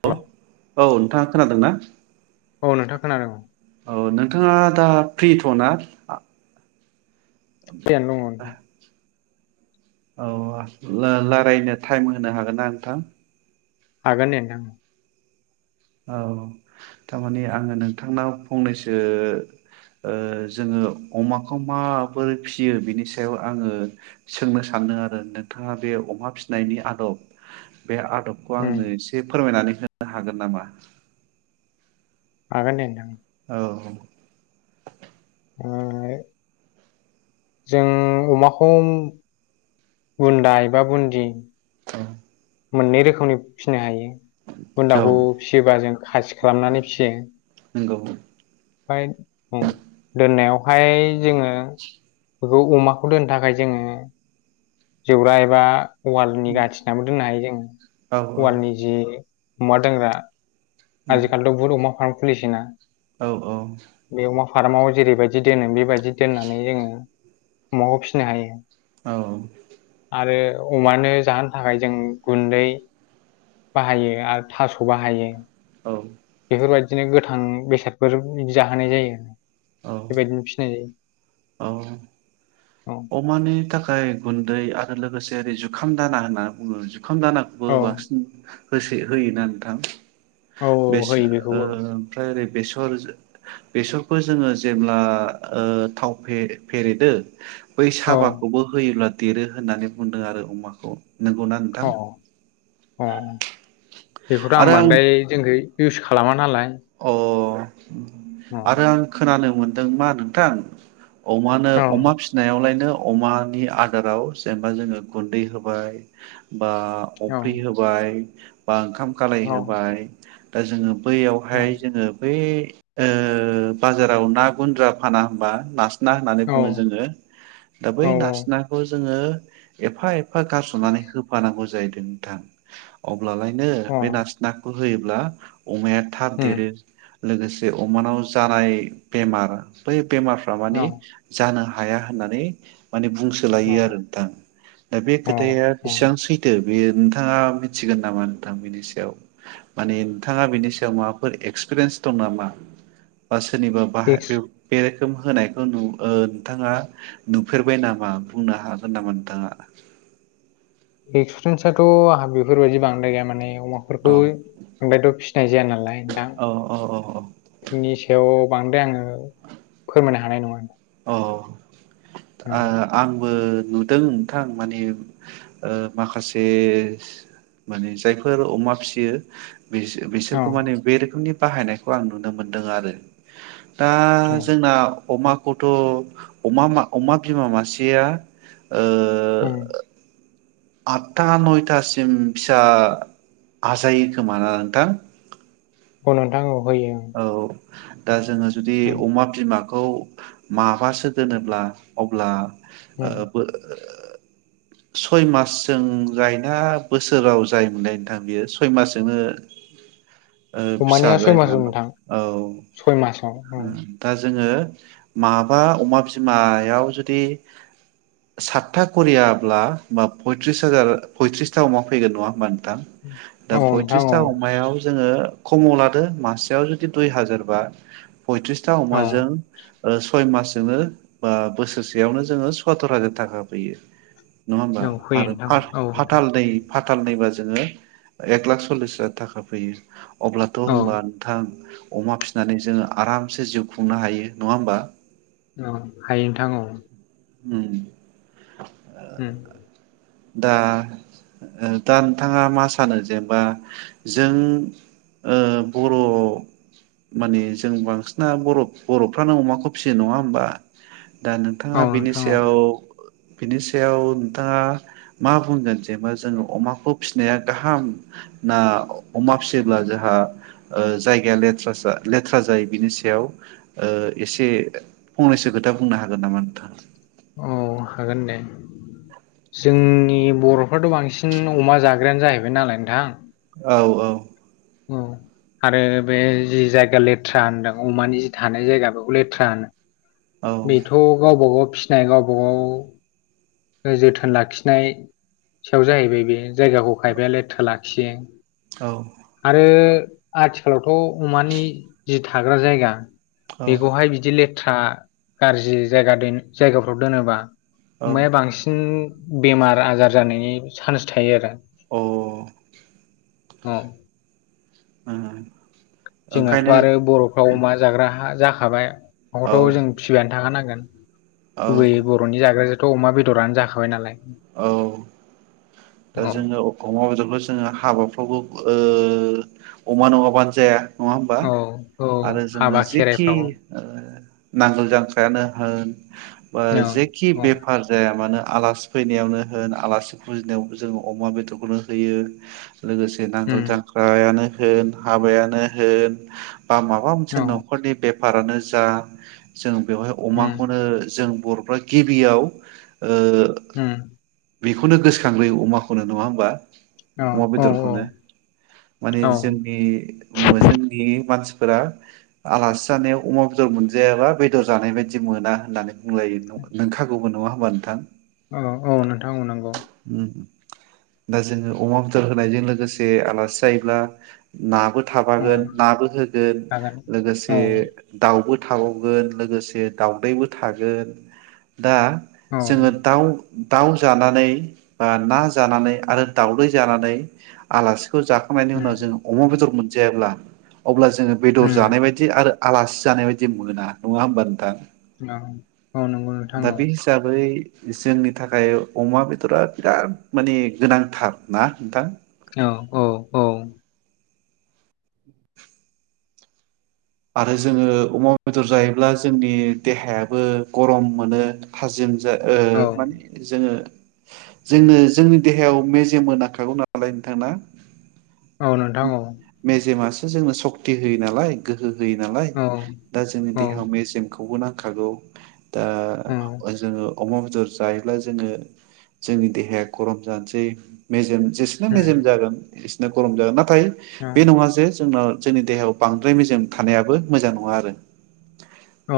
Hello hello औ नोंथाङा खोनादोंना? [inaudible] औ नोंथाङा खोनादों औ औ नोंथाङा दा प्रिथ' ना फ्रियानो दङ औ ला-लाराययनो टाइम होनो हागोन ना नोंथां? हागोन दे हा औ थारमानि आङो नोंथांनाव फंनैसो जोङो अमाखौ माबोरै फियो बिनि सायाव आङो सोंनो सानदों आरो नोंथाङा बे अमा फिनायनि आदब बे आदबखौ उम आंनो एसे फोरमायनानै होननो हागोन नामा? [inaudible] हागोन दे नोंथां। औ औ। [unintelligible] जों अमाखौ बुन्दा एबा बुन्दि औ। मोननै रोखोमनि फिसिनो हायो। औ बुन्दाखौ फिसियोबा जों खासि खालामनानै फियो। नंगौ। ओमफ्राय उम दोननायावहाय जोङो बेखौ अमाखौ दोननो थाखाय जोङो जौरा एबा वालनि गथिनाबो दोननो हायो औ जोङो। औ वालनि जि अमा दोनग्रा आजिखालिथ' बहुत अमा फार्म खुलिसैना? औ औ। बे अमा फार्माव जेरैबायदि दोनो बेबायदि दोननानै जोङो अमाखौ फिसिनो हायो। औ। आरो अमानो जाहोनो थाखाय जों गुन्दै बाहायो आरो थास' बाहायो। औ। बेफोरबायदिनो गोथां बेसादफोर जाहोनाय जायो। बेबायदिनो फिनाय जायो। औ। औ अमानि थाखाय गुन्दै लोगोसे ओरै जुखाम दाना होनना बुङो जुखाम दानाखौबो औ बांसिन होसो होयोना नोंथां? [unintelligible] औ होयो बेखौबो ओमफ्राय ओरै बेसर बेसरखौ जोङो जेब्ला ओ थाव फे फेरेदो बै औ साबाखौबो होयोमोन देरो होननानै बुंदों आरो अमाखौ, नंगौना औ नोंथां? अ। बेखौथ' आं बांद्राय जोंखै इउस खालामा नालाय। अह। औ आरोआं खोनानो मोनदों मा नोंथां अमानो औ अमा फिसिनायावलायनो अमानि आदाराव जेनबा जोङो गुन्दै होबाय- बा औ अफ्रि होबाय बा ओंखाम कालाय औ होबाय दा जोङो बै औ फाय जोङो बे ओ बाजाराव ना गुन्द्रा फाना होमबा नस ना होननानै औ बुङो जोङो दा बै औ नासनाखौ जोङो एफा एफ एफा गारसनानै होफानांगौ जाहैदो [unintelligible] अब्लालायनो औ अ बे नासि नाखौ होयोब्ला अमा या थाब उम देरो लोगोसे अमानाव जानाय बेमारा बै बेमारफ्रा मानि औ जानो हा हाया होननानै माने अ बुंसोलायोआरो नोंथां दा बे अ खोथाया अ बेसां सैथो बे नोंथाङा मिथिगोन नामा नोंथां बेनि सायाव माने नोंथाङा बेनि सा याव माबाफोर एगसपिरियेन्स दं नामा बा सो सोरनिबा बाहा फिक्स बे बे खोम होनायखो नु ओ नोंथाङा नुफेरबाय नामा बुंनो हागोन नामा नोंथाङा? एक्सपिरियेन्सआथ' आहा बेफोरबादि बांद्राय गोया माने अमा फोरखौ औ ओमफायथ' फिसिनाय जायानालाय दां औ औ औ औ बेनि सायाव बांद्राय आङो फोरमायनो हानायनङा अ ओ आंबो नुदों नोंथां माने ओ माखासे माने जायफोर अमा फियो बिसो औ बिसोरखौ माने बेरोखोमनि बाहायनायखौ आं नुनो मोनदों आरो दा उम जोंनाव अमा खौथ' अमा अमा बिमा मासेया ओम आतथा नयथासिम फिसा आजायो खोमाना ओ नोंथां औ नोंथां औ होयो औ दा जोङो जुदि ओं उम अमा बिमा खौ माबासो दोनोब्ला अब्ला उम [unintelligible] सय मासजों जायोना बोसोराव जायो मोनलाय नोंथां बियो सय मासजोंनो ओ फिसा अमानिया सय जायोमोन मास नामा नोंथां औ सय मासाव औ दा जोङो माबा अमा बिमायाव जुदि सातथा करिया ब्ला माब पयट्रिसहाजार पयट्रिसथा अमा फैगोन नङा होनबा? [unintelligible] दा औ नोंथां औ फयथ्रिसथा अमायाव जोङो खमाव लादो मासेयाव जुदि दुइ हाजारबा पयथ्रिसथा औ अमाजों ओ सय मासजोंनो बा बोसोरसेयावनो जोङो सथुर हाजार थाखा फैयो नङा होमबा औ फैयो आरो नोंथां औ फाथाल नोंथां दै फाथाल दैै बासो जोङो एक लाख सललिस हाजार थाखा फैयो अब्लाथ' औ होनबा नोंथां अमा फिसिनानै जोङो आरामसे जिउ खुंनो हायो नङा होमबा? औ हायो नोंथां औ उम ओम दा दा नोंथाङा मा सानो जेनेबा जों ओ बर' माने जों बांसिना बर बर'फ्रानो अमाखौ फिसियो नङा होमबा? दा नोंथाङा औ बिनि नोंथां औ सायाव बिनि सायाव नोंथाङा मा बुंगोन जेनेबा जोङो अमाखौ फिसिनाया गाहाम ना अमा फिसियोब्ला जोंहा जायगायालेथ्रा लेथ्रा जायो बिनि सायाव एसे फंनैसो खोथा बुंनो हागोन नामा नोंथाङा? औ हागोन दे जोंनि बर'फ्राथ' बांसिन अमा जाग्रायानो जाहैबाय नालाय नोंथां औ औ औ आरो बे जि जायगा लेथ्रा होनदों अमानि जि थानाय जायगा बेखौ लेथ्रा होनो औ बेथ' गावबा गाव फिसिनाय गावबा गाव जोथोन लाखिनाय सायाव जाहैबाय बे जायगाखौ खायफाया लेथ्रा लाखियो औ [inaudible] आरो आथिखालावथ' अमानि जि थाग्रा जायगा बेखौहाय बिदि ले था गाज्रि जायगा दै जायगाफ्राव दोनोबा औ अमाया बांसि उम्म बेमार आजार जानायनि चान्स थायो आरो । अ । औ। ओ जोंहाथ' आरो बर'फ्राव अमा जाग्रा हा जाखाबाय । औ न'आवथ' जों फिबायानो थाखा नांगोन । [inaudible] औ गुबै बर'नि जाग्रा थ' अमा बेदरानो जाखाबाय नालाय । औ । दा औ जोङो अमा बेदरखौ जोङो हाबाफ्रावबो ओ ओ अमा नङाबानो जाया । नङा होमबा औ औ आरो जोङो हाबा जिखि खेराइफ्राव ओ नांगोल जांख्रायानो होन बा औ जेखि औ बेफार जाया मानो आलासि फैनायावनो होन आलासि फुजिनायाव जों अमा बेदरखौनो होयो । लोगोसे नांगोल उम जांख्रायानो होन हाबायानो होन बा माबा मोनसे औ न'खरनि बे [unintelligible] जा जोम बेवहाय उम अमाखौनो जों बर' गिबियाव ओ उम बेखौनो गोसोखांग्रोयो । अमाखौनो नङा होमबा औ । अमा औ बेदरखौनो माने औ जोंनि जोंनि मानसि फोराआ आलासि जानायाव अमा बेदर मोनजायाबा बेदर जानाय बायदि मोना होननानै बुंलायो नोंखागौबो नङा होमबा नोंथां? औ औ नोंथां नोंगौ । दा जोङो अमा बेदर होनायजों लोगोसे आलासि जायोब्ला नाबो औ थाफागोन नाबो होगोन हागोन लोगोसे औ दाउबो थाबावगोन लोगोसे दावदैबो थागोन। दा औ जोङो दाउ दाउ जानानै बा ना जानानै आरो दावदै जानानै आलासि खौ जाखांनायनि उम उनाव जोङो अमा बेदर मोन जेब्ला अब्ला जोङो बेदर उम जानाय बायदि आरो आलासि जानाय बायदि मोना नङा होमबा नोंथां। औ औ नंगौ नोंथां दा औ। बे हिसाबै जोंनि थाखाय अमा बेदरा बिराद माने गोनांथार ना नोंथां। औ औ औ। आरो जोङो अमा बेदर जायोब्ला जोंनि देहायाबो गरम मोनो थाजिम जा ओ औ माने जोङो जोंनो जोंनि देहायाव मेजेमबो नाखांगौ नालाय नोंथां ना? औ नोंथां औ। मेजेमासो जोंनो सकति होयो नालाय। गोहो। होयो नालाय औ दा जोंनि औ देहायाव मेजेमखौ खौबो नांखागौ। दा उम औ जोङो अमा बेदर जायोब्ला जोङो जोंनि देहाया गरम जानोसै मेजेम जेसोनो मेजेम जागोन इस नो गरम जागोन ना थाय बे नङा जे जोंनाव जोंनि देहायाव बां द्राय मेजेम थानायाबो मोजां नङा आरो।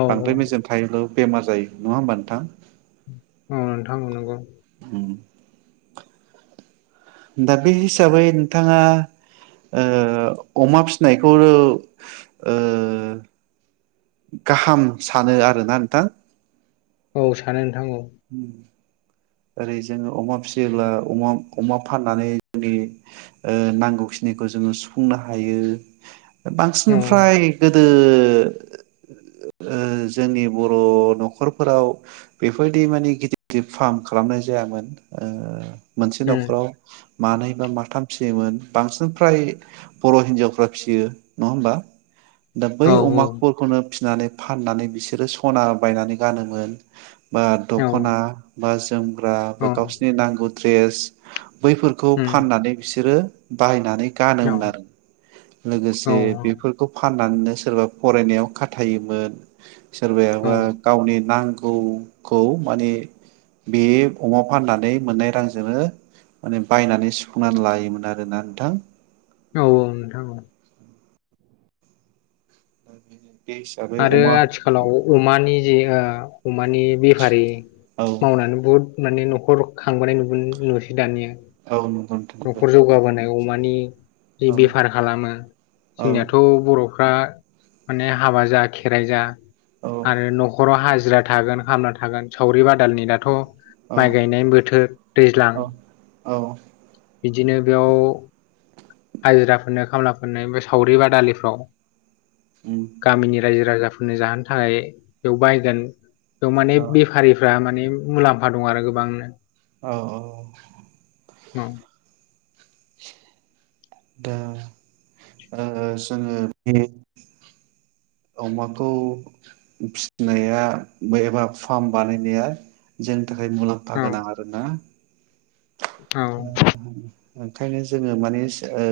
औ बांद्राय मेजेम थायोब्लाब बेमार जायो नङा होमबा नोंथां? औ नोंथां नोंगौ। उम। दा बे हिसाबै नोंथाङा ओ अमा फिनायखौ ओ गाहाम सानो आरोना नोंथां? औ सानो नों [inaudible] ओरै जोङो अमा फिसियोब्ला अमा अमा फाननानै जोंनि नांगौखिनिखौ जोङो सुफुंनो हायो। औ बांसिनफ्राय गोदो जोंनि बर' न'खरफोराव बेबायदि माने गिदिर गिदिर फार्म खालाम खालामनाय जायामोन। मोनसे उम न'खराव मानैबा माथाम फिसियोमोन बांसिन फ्राय बर' हिनजावफ्रा फियो नङा होमबा दा औ बै अमाफोरखौनो नानै फाननानै बिसोरो सना बायनानै गानोमोन। बा औ दख'ना बा जो जोम ग्रा औ गावसिनि नांगौ ड्रेस बैफोरखौ उम फाननानै बिसोरो बाहायनानै औ गानोमोन आरो औ लोगोसे बेफोरखौ फान नो सोरबा फरायनायाव खाथायोमोन। औ सोरबायायााबा गावनि नांगौ गखौ माने बे अमा फाननानै मोननाय रांजोंनो माने बायनानै सुफुंनानै लायोमोन आरोना नोंथां। औ औ नोंथां बे हिसाबै आरो अमा आथिखालाव अमानि जि अमानि बेफारि औ मावनानै बहुद माने न'खर खांबोनाय नुब नुसै दानिया। [unintelligible] माने जि औ बेफार खालामो औ जोंनियाथ' बर' फ्रा माने हाबा ज जा खेराइ जा औ आरो न'खराव हाजो। हाजिरा थागोन खामला थागोन सावरि बादालनि दाथ' औ माइ गायनाय बोथोर दैज्लां औ औ बिदिनो बेयाव हाजिराफोरनो खामलाफोरनो बे सावरि बादालिफ्राव उम गामिनि रायजो राजाफोरनो जाहोनो थाखाय बेयाव बायगोन थ माने औ बेफारिफ्रा माने मुलाम्फा दं आरो गोबांनो औ औ ओम दा ओ जोङो बे अमाखौ फिसिनाया एबा फार्म बानायनाया जों थाखाय औ मुलाम्फा गोनां आरो ना औ ओंखायनो जोङो माने ओ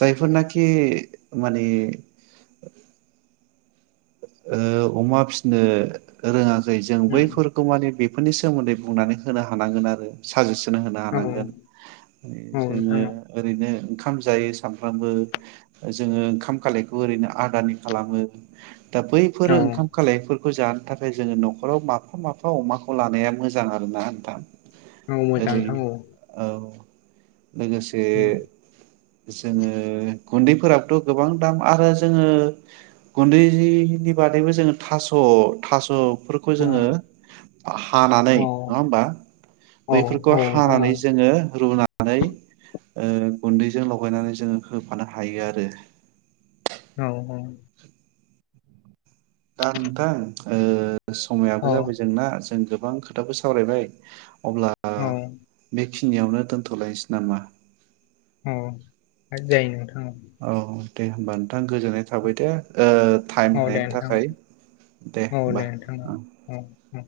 जायफोरनाखि माने ओ अमा फिनो रोङा खै जों उम बैफोरखौ माने बे फोरनि सोमोन्दै बुंनानै होनो हानांगोन आरो साजेस होनो औ औ हानांगोन माने जोङो नोंथां ओरैनो ओंखाम जायो सामफ्रामबो जोङो ओंखाम खालायखौ ओरैनो आदानि खालामो दा बैफोर औ ओंखाम खालायफोर खौ जानो थाखाय जोङो न'खराव माफा माफा अमाखौ लानाया मोजां आरो ना नोंथां। आंबो मोजां ओरै नोंथां औ औ लोगोसे उम जोङो गुन्दैफोराबोथ' गोबां दाम आरो जोङो गुन्दै नि बादैबो जोङो थास' थास' फोरखौ जोङो हानानै औ नङा होनबा औ बैफोरखौ औ नोंथां औ हानानै जोङो रुनानै ओ गुन्दै जों लगायनानै जोङो होफानो हायो आरो। औ औ दा नोंथां ओ समायाबो औ जाबाय जोंना जों गो बां खोथाफोर सावरायबाय अब्ला औ बे खिनियावनो दोनथ'लायसै नामा। ओम हा जायो नोंथां औ दे होमबा नोंथां गोजोननाय थाबाय दे ओ टाइम औ दे होनायनि नोंथां थाखाय दे औ होनबा नोंथां ओं औ औ